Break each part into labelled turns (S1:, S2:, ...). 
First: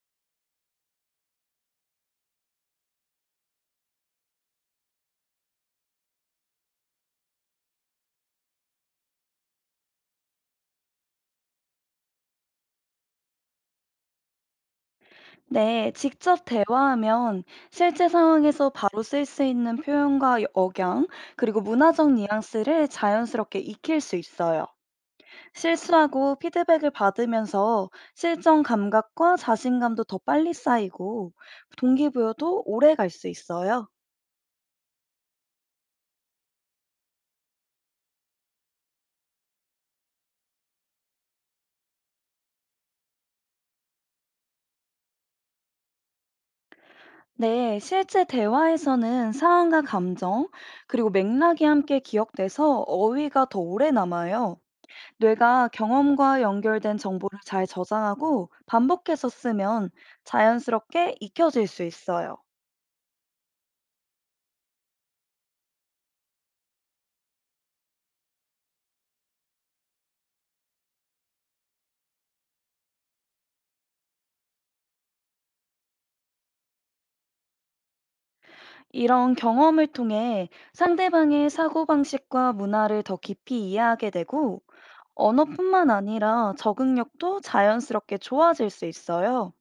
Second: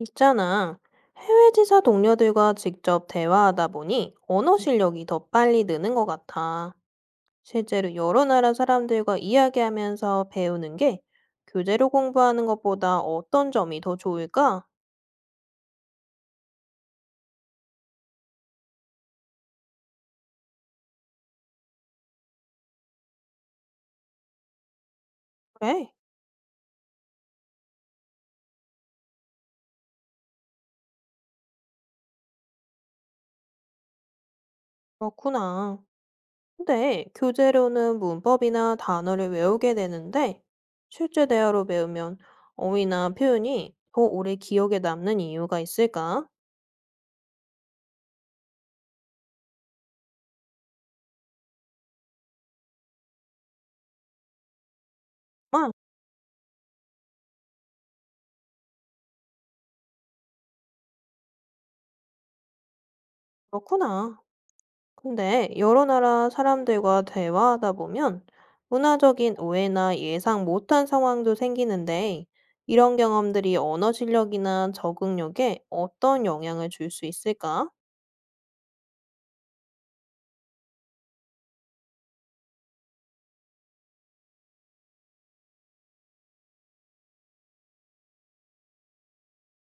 S1: 있잖아. 해외 지사 동료들과 직접 대화하다 보니 언어 실력이 더 빨리 느는 것 같아. 실제로 여러 나라 사람들과 이야기하면서 배우는 게 교재로 공부하는 것보다 어떤 점이 더 좋을까?
S2: 네, 직접 대화하면 실제 상황에서 바로 쓸 수 있는 표현과 억양, 그리고 문화적 뉘앙스를 자연스럽게 익힐 수 있어요.
S1: 그래,
S2: 실수하고 피드백을 받으면서 실전 감각과 자신감도 더 빨리 쌓이고 동기부여도 오래 갈 수 있어요.
S1: 그렇구나. 근데 교재로는 문법이나 단어를 외우게 되는데 실제 대화로 배우면 어휘나 표현이 더 오래 기억에 남는 이유가 있을까?
S2: 네, 실제 대화에서는 상황과 감정, 그리고 맥락이 함께 기억돼서 어휘가 더 오래 남아요. 뇌가
S1: 아,
S2: 경험과 연결된 정보를 잘 저장하고 반복해서 쓰면 자연스럽게 익혀질 수 있어요.
S1: 그렇구나. 근데 여러 나라 사람들과 대화하다 보면 문화적인 오해나 예상 못한 상황도 생기는데 이런 경험들이 언어 실력이나 적응력에 어떤 영향을 줄 수 있을까?
S2: 이런 경험을 통해 상대방의 사고방식과 문화를 더 깊이 이해하게 되고 언어뿐만 아니라 적응력도 자연스럽게 좋아질 수 있어요.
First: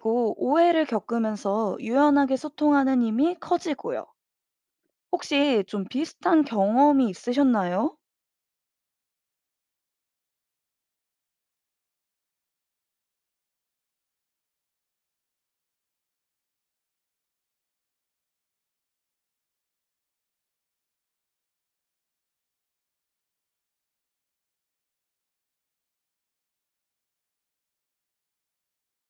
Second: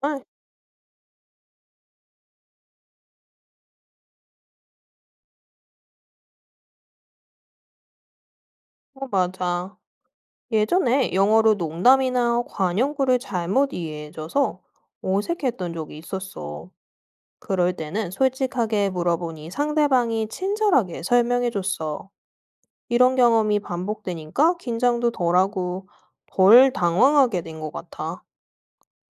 S1: 아,
S2: 오해를 겪으면서 유연하게 소통하는 힘이 커지고요. 혹시 좀 비슷한 경험이 있으셨나요?
S1: 어, 맞아. 예전에 영어로 농담이나 관용구를 잘못 이해해줘서 어색했던 적이 있었어. 그럴 때는 솔직하게 물어보니 상대방이 친절하게 설명해줬어. 이런 경험이 반복되니까 긴장도 덜하고 덜 당황하게 된 것 같아.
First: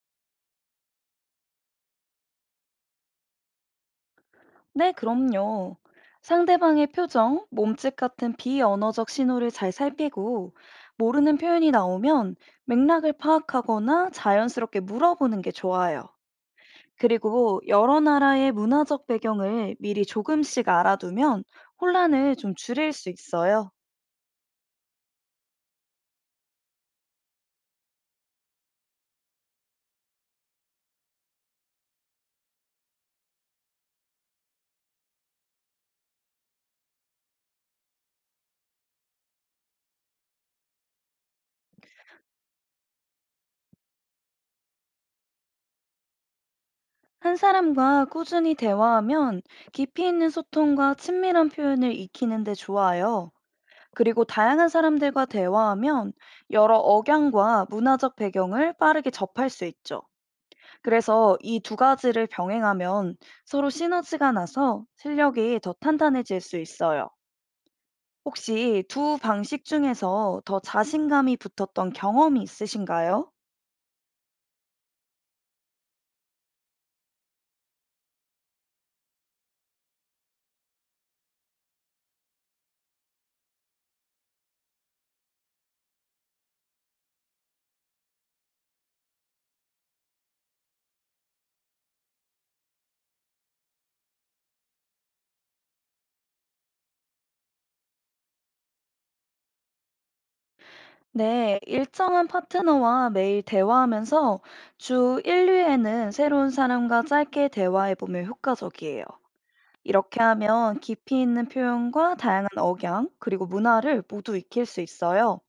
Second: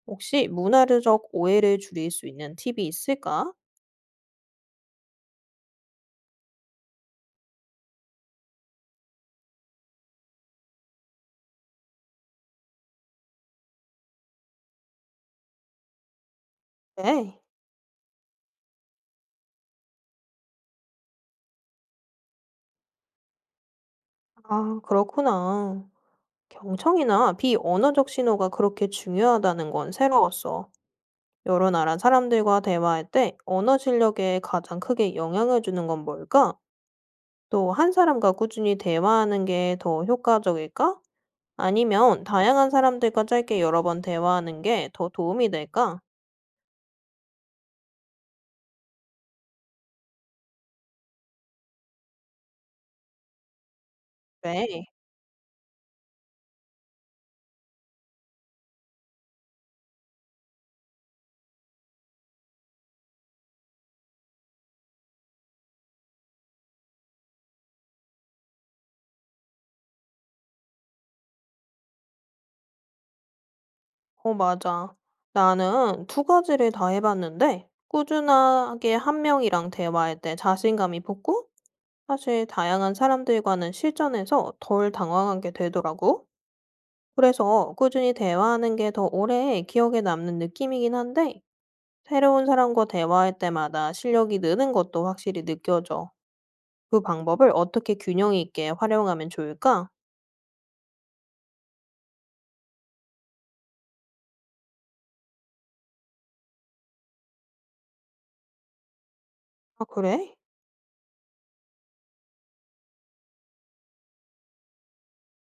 S1: 혹시 문화적 오해를 줄일 수 있는 팁이 있을까?
S2: 네, 그럼요. 상대방의 표정, 몸짓 같은 비언어적 신호를 잘 살피고 모르는 표현이 나오면 맥락을 파악하거나 자연스럽게 물어보는 게 좋아요.
S1: 네.
S2: 그리고 여러 나라의 문화적 배경을 미리 조금씩 알아두면 혼란을 좀 줄일 수 있어요.
S1: 아, 그렇구나. 경청이나 비언어적 신호가 그렇게 중요하다는 건 새로웠어. 여러 나라 사람들과 대화할 때 언어 실력에 가장 크게 영향을 주는 건 뭘까? 또 한 사람과 꾸준히 대화하는 게 더 효과적일까? 아니면 다양한 사람들과 짧게 여러 번 대화하는 게 더 도움이 될까?
S2: 한 사람과 꾸준히 대화하면 깊이 있는 소통과 친밀한 표현을 익히는 데 좋아요. 그리고 다양한
S1: 네.
S2: 사람들과 대화하면 여러 억양과 문화적 배경을 빠르게 접할 수 있죠. 그래서 이 두 가지를 병행하면 서로 시너지가 나서 실력이 더 탄탄해질 수 있어요. 혹시 두 방식 중에서 더 자신감이 붙었던 경험이 있으신가요?
S1: 어 맞아. 나는 두 가지를 다 해 봤는데 꾸준하게 한 명이랑 대화할 때 자신감이 붙고 사실 다양한 사람들과는 실전에서 덜 당황하게 되더라고. 그래서 꾸준히 대화하는 게 더 오래 기억에 남는 느낌이긴 한데 새로운 사람과 대화할 때마다 실력이 느는 것도 확실히 느껴져. 그 방법을 어떻게 균형 있게 활용하면 좋을까?
S2: 네, 일정한 파트너와 매일 대화하면서 주 1회에는 새로운 사람과 짧게 대화해보면 효과적이에요.
S1: 아
S2: 이렇게
S1: 그래?
S2: 하면 깊이 있는 표현과 다양한 억양, 그리고 문화를 모두 익힐 수 있어요.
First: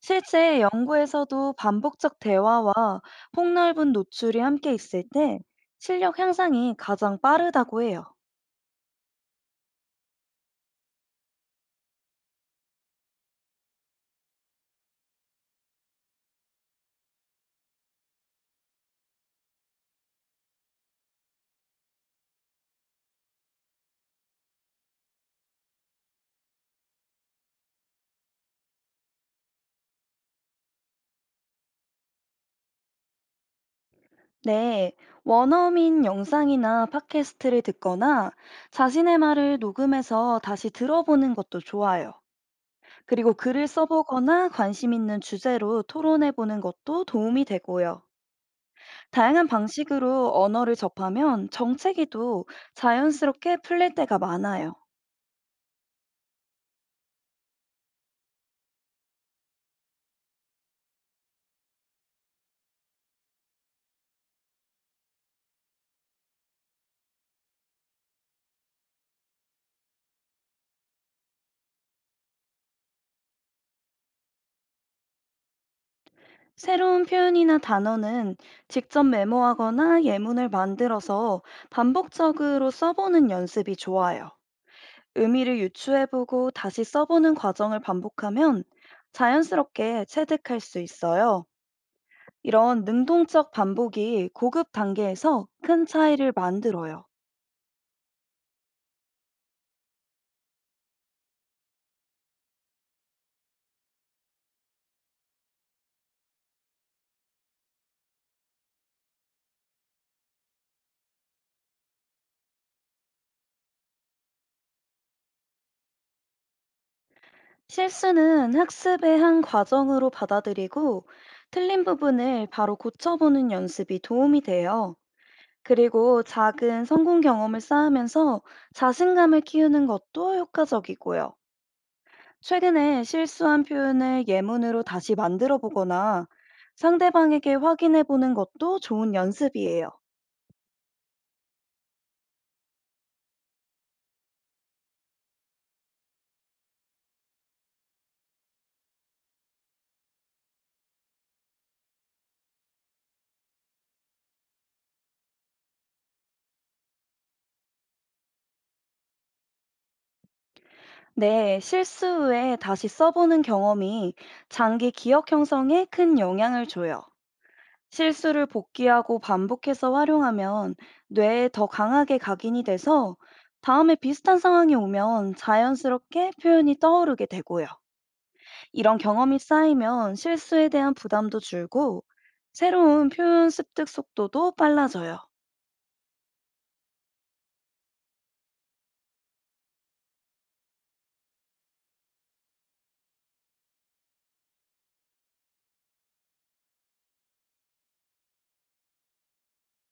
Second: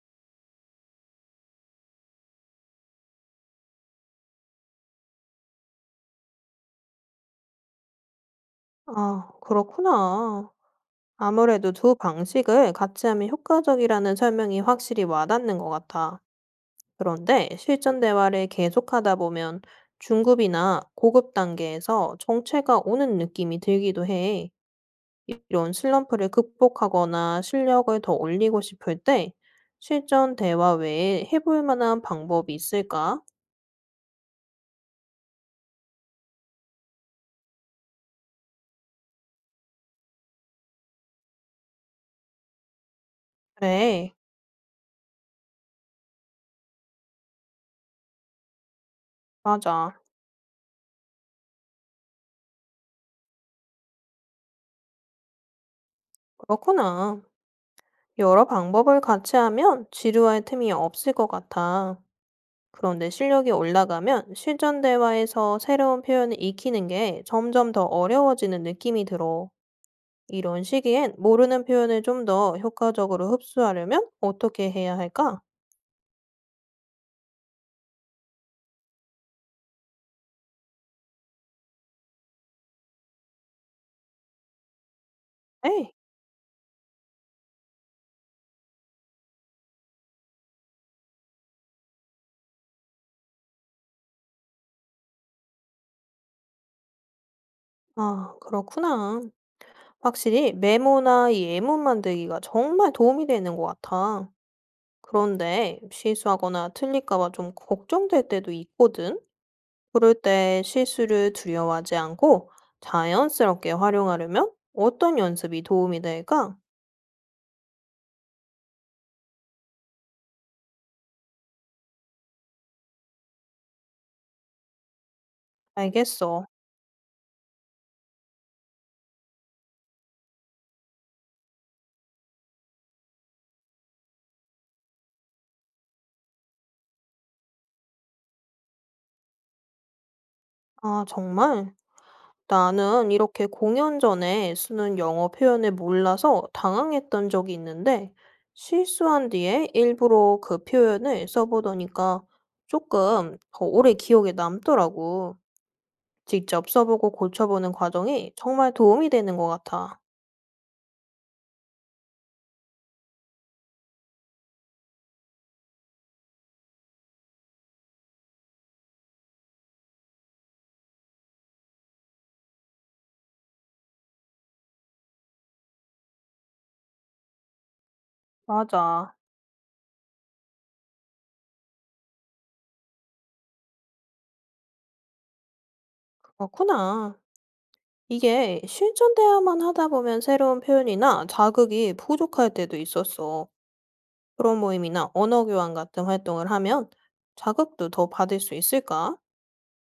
S2: 실제 연구에서도 반복적 대화와 폭넓은 노출이 함께 있을 때 실력 향상이 가장 빠르다고 해요.
S1: 아 그렇구나. 아무래도 두 방식을 같이 하면 효과적이라는 설명이 확실히 와닿는 것 같아. 그런데 실전 대화를 계속하다 보면 중급이나 고급 단계에서 정체가 오는 느낌이 들기도 해. 이런 슬럼프를 극복하거나 실력을 더 올리고 싶을 때 실전 대화 외에 해볼 만한 방법이 있을까?
S2: 네, 원어민 영상이나 팟캐스트를 듣거나 자신의 말을 녹음해서 다시 들어보는 것도 좋아요. 그리고 글을
S1: 그래,
S2: 써보거나 관심 있는 주제로 토론해보는 것도 도움이 되고요. 다양한
S1: 맞아.
S2: 방식으로 언어를 접하면 정체기도 자연스럽게 풀릴 때가 많아요.
S1: 그렇구나. 여러 방법을 같이 하면 지루할 틈이 없을 것 같아. 그런데 실력이 올라가면 실전 대화에서 새로운 표현을 익히는 게 점점 더 어려워지는 느낌이 들어. 이런 시기엔 모르는 표현을 좀 더 효과적으로 흡수하려면 어떻게 해야 할까?
S2: 새로운 표현이나 단어는 직접 메모하거나 예문을 만들어서 반복적으로 써보는 연습이 좋아요. 의미를
S1: 에이,
S2: 유추해보고 다시 써보는 과정을 반복하면 자연스럽게 체득할 수 있어요. 이런 능동적 반복이 고급 단계에서 큰 차이를 만들어요.
S1: 아, 그렇구나. 확실히 메모나 예문 만들기가 정말 도움이 되는 것 같아. 그런데 실수하거나 틀릴까 봐 좀 걱정될 때도 있거든. 그럴 때 실수를 두려워하지 않고 자연스럽게 활용하려면 어떤 연습이 도움이 될까?
S2: 실수는 학습의 한 과정으로 받아들이고 틀린 부분을 바로 고쳐보는 연습이 도움이 돼요. 그리고
S1: 알겠어.
S2: 작은 성공 경험을 쌓으면서 자신감을 키우는 것도 효과적이고요. 최근에 실수한 표현을 예문으로 다시 만들어 보거나 상대방에게 확인해 보는 것도 좋은 연습이에요.
S1: 아, 정말? 나는 이렇게 공연 전에 쓰는 영어 표현을 몰라서 당황했던 적이 있는데 실수한 뒤에 일부러 그 표현을 써보더니까 조금 더 오래 기억에 남더라고. 직접 써보고 고쳐보는 과정이 정말 도움이 되는 것 같아.
S2: 네, 실수 후에 다시 써보는 경험이 장기 기억 형성에 큰 영향을 줘요. 실수를 복기하고 반복해서 활용하면 뇌에 더 강하게 각인이 돼서 다음에 비슷한 상황이 오면 자연스럽게 표현이 떠오르게 되고요. 이런
S1: 맞아.
S2: 경험이 쌓이면 실수에 대한 부담도 줄고 새로운 표현 습득 속도도 빨라져요.
S1: 그렇구나. 이게 실전 대화만 하다 보면 새로운 표현이나 자극이 부족할 때도 있었어. 그런 모임이나 언어 교환 같은 활동을 하면 자극도 더 받을 수 있을까?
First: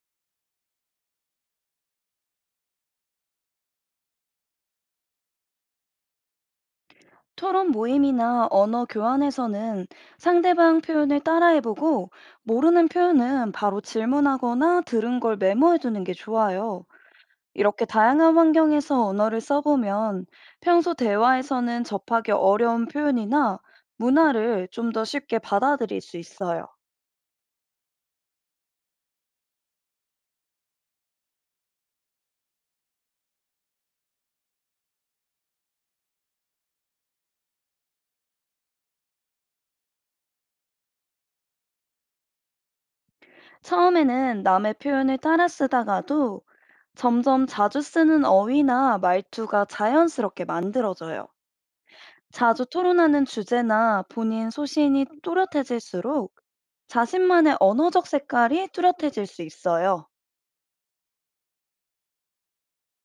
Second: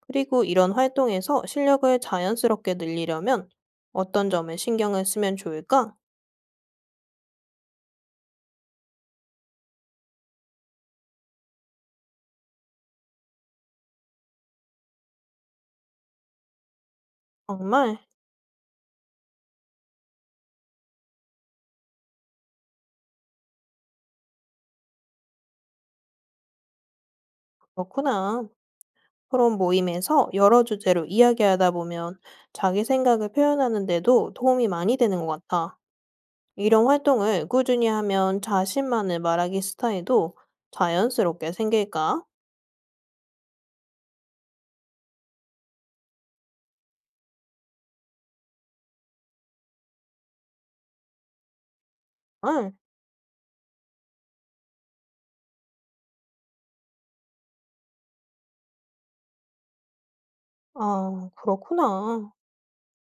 S1: 그리고 이런 활동에서 실력을 자연스럽게 늘리려면 어떤 점에 신경을 쓰면 좋을까?
S2: 토론 모임이나 언어 교환에서는 상대방 표현을 따라해보고 모르는 표현은 바로 질문하거나 들은 걸 메모해두는 게 좋아요. 이렇게
S1: 정말
S2: 다양한 환경에서 언어를 써보면 평소 대화에서는 접하기 어려운 표현이나 문화를 좀 더 쉽게 받아들일 수 있어요.
S1: 그렇구나. 그런 모임에서 여러 주제로 이야기하다 보면 자기 생각을 표현하는 데도 도움이 많이 되는 것 같아. 이런 활동을 꾸준히 하면 자신만의 말하기 스타일도 자연스럽게 생길까?
S2: 처음에는 남의 표현을 따라 쓰다가도 점점 자주 쓰는 어휘나 말투가 자연스럽게 만들어져요. 자주
S1: 응.
S2: 토론하는 주제나 본인 소신이 뚜렷해질수록 자신만의 언어적 색깔이 뚜렷해질 수 있어요.
S1: 아, 그렇구나.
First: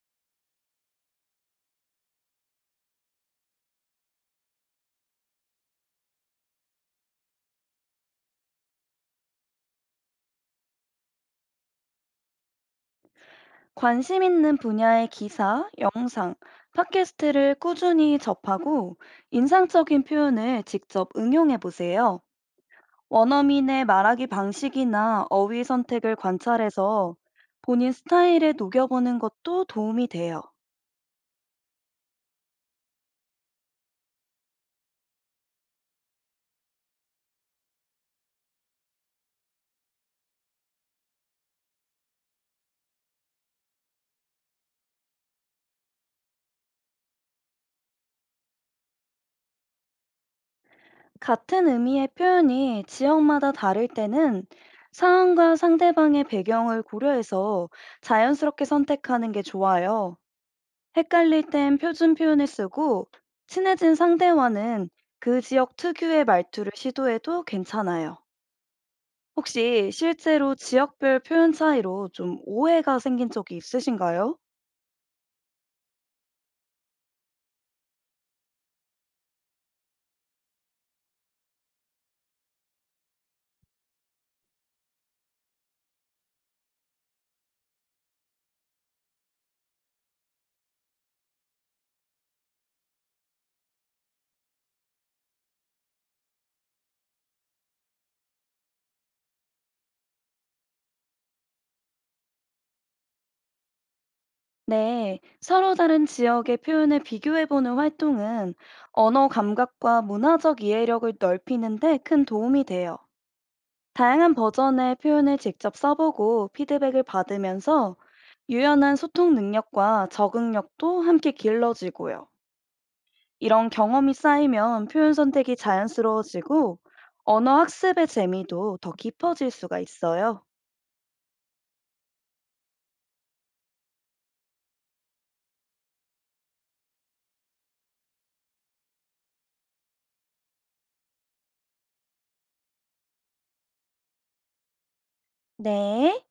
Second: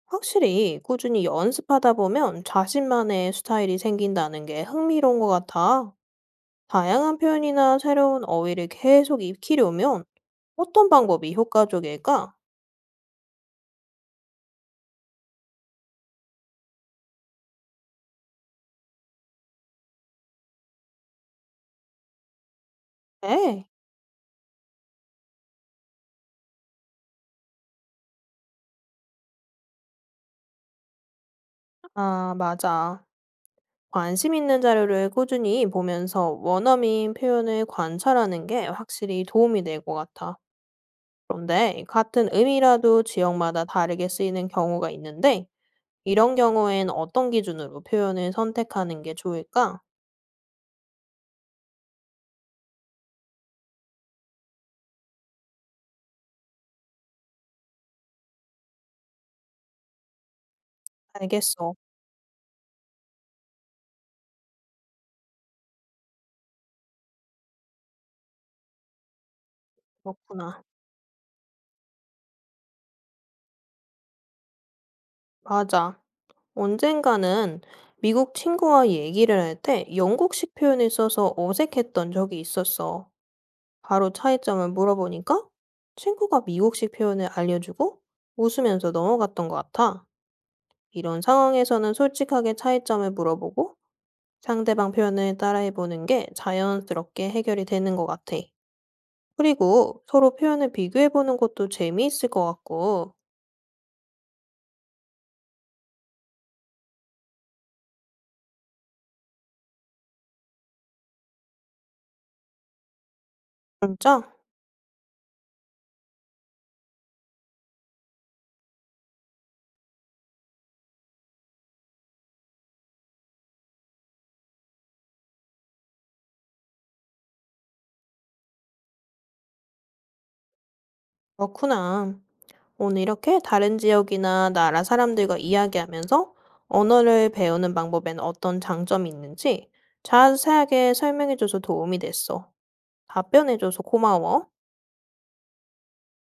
S1: 확실히 꾸준히 연습하다 보면 자신만의 스타일이 생긴다는 게 흥미로운 것 같아. 다양한 표현이나 새로운 어휘를 계속 익히려면 어떤 방법이 효과적일까?
S2: 관심 있는 분야의 기사, 영상, 팟캐스트를 꾸준히 접하고 인상적인 표현을 직접 응용해 보세요.
S1: 에
S2: 원어민의 말하기 방식이나 어휘 선택을 관찰해서 본인 스타일에 녹여보는 것도 도움이 돼요.
S1: 아, 맞아. 관심 있는 자료를 꾸준히 보면서 원어민 표현을 관찰하는 게 확실히 도움이 될 것 같아. 그런데 같은 의미라도 지역마다 다르게 쓰이는 경우가 있는데, 이런 경우엔 어떤 기준으로 표현을 선택하는 게 좋을까?
S2: 같은 의미의 표현이 지역마다 다를 때는 상황과 상대방의 배경을 고려해서 자연스럽게 선택하는 게 좋아요. 헷갈릴
S1: 알겠어.
S2: 땐 표준 표현을 쓰고 친해진 상대와는 그 지역 특유의 말투를 시도해도 괜찮아요. 혹시 실제로
S1: 그렇구나.
S2: 지역별 표현 차이로 좀 오해가 생긴 적이 있으신가요?
S1: 맞아. 언젠가는 미국 친구와 얘기를 할 때 영국식 표현을 써서 어색했던 적이 있었어. 바로 차이점을 물어보니까 친구가 미국식 표현을 알려주고 웃으면서 넘어갔던 것 같아. 이런 상황에서는 솔직하게 차이점을 물어보고 상대방 표현을 따라해보는 게 자연스럽게 해결이 되는 것 같아. 그리고 서로 표현을 비교해보는 것도 재미있을 것 같고.
S2: 네, 서로 다른 지역의 표현을 비교해보는 활동은 언어 감각과 문화적 이해력을 넓히는데 큰 도움이 돼요.
S1: 진짜?
S2: 다양한 버전의 표현을 직접 써보고 피드백을 받으면서 유연한 소통 능력과 적응력도 함께 길러지고요. 이런 경험이 쌓이면 표현 선택이 자연스러워지고 언어 학습의 재미도 더 깊어질 수가 있어요.
S1: 그렇구나. 오늘 이렇게 다른 지역이나 나라 사람들과 이야기하면서 언어를 배우는 방법엔 어떤 장점이 있는지 자세하게 설명해줘서 도움이 됐어. 답변해줘서 고마워.
S2: 네.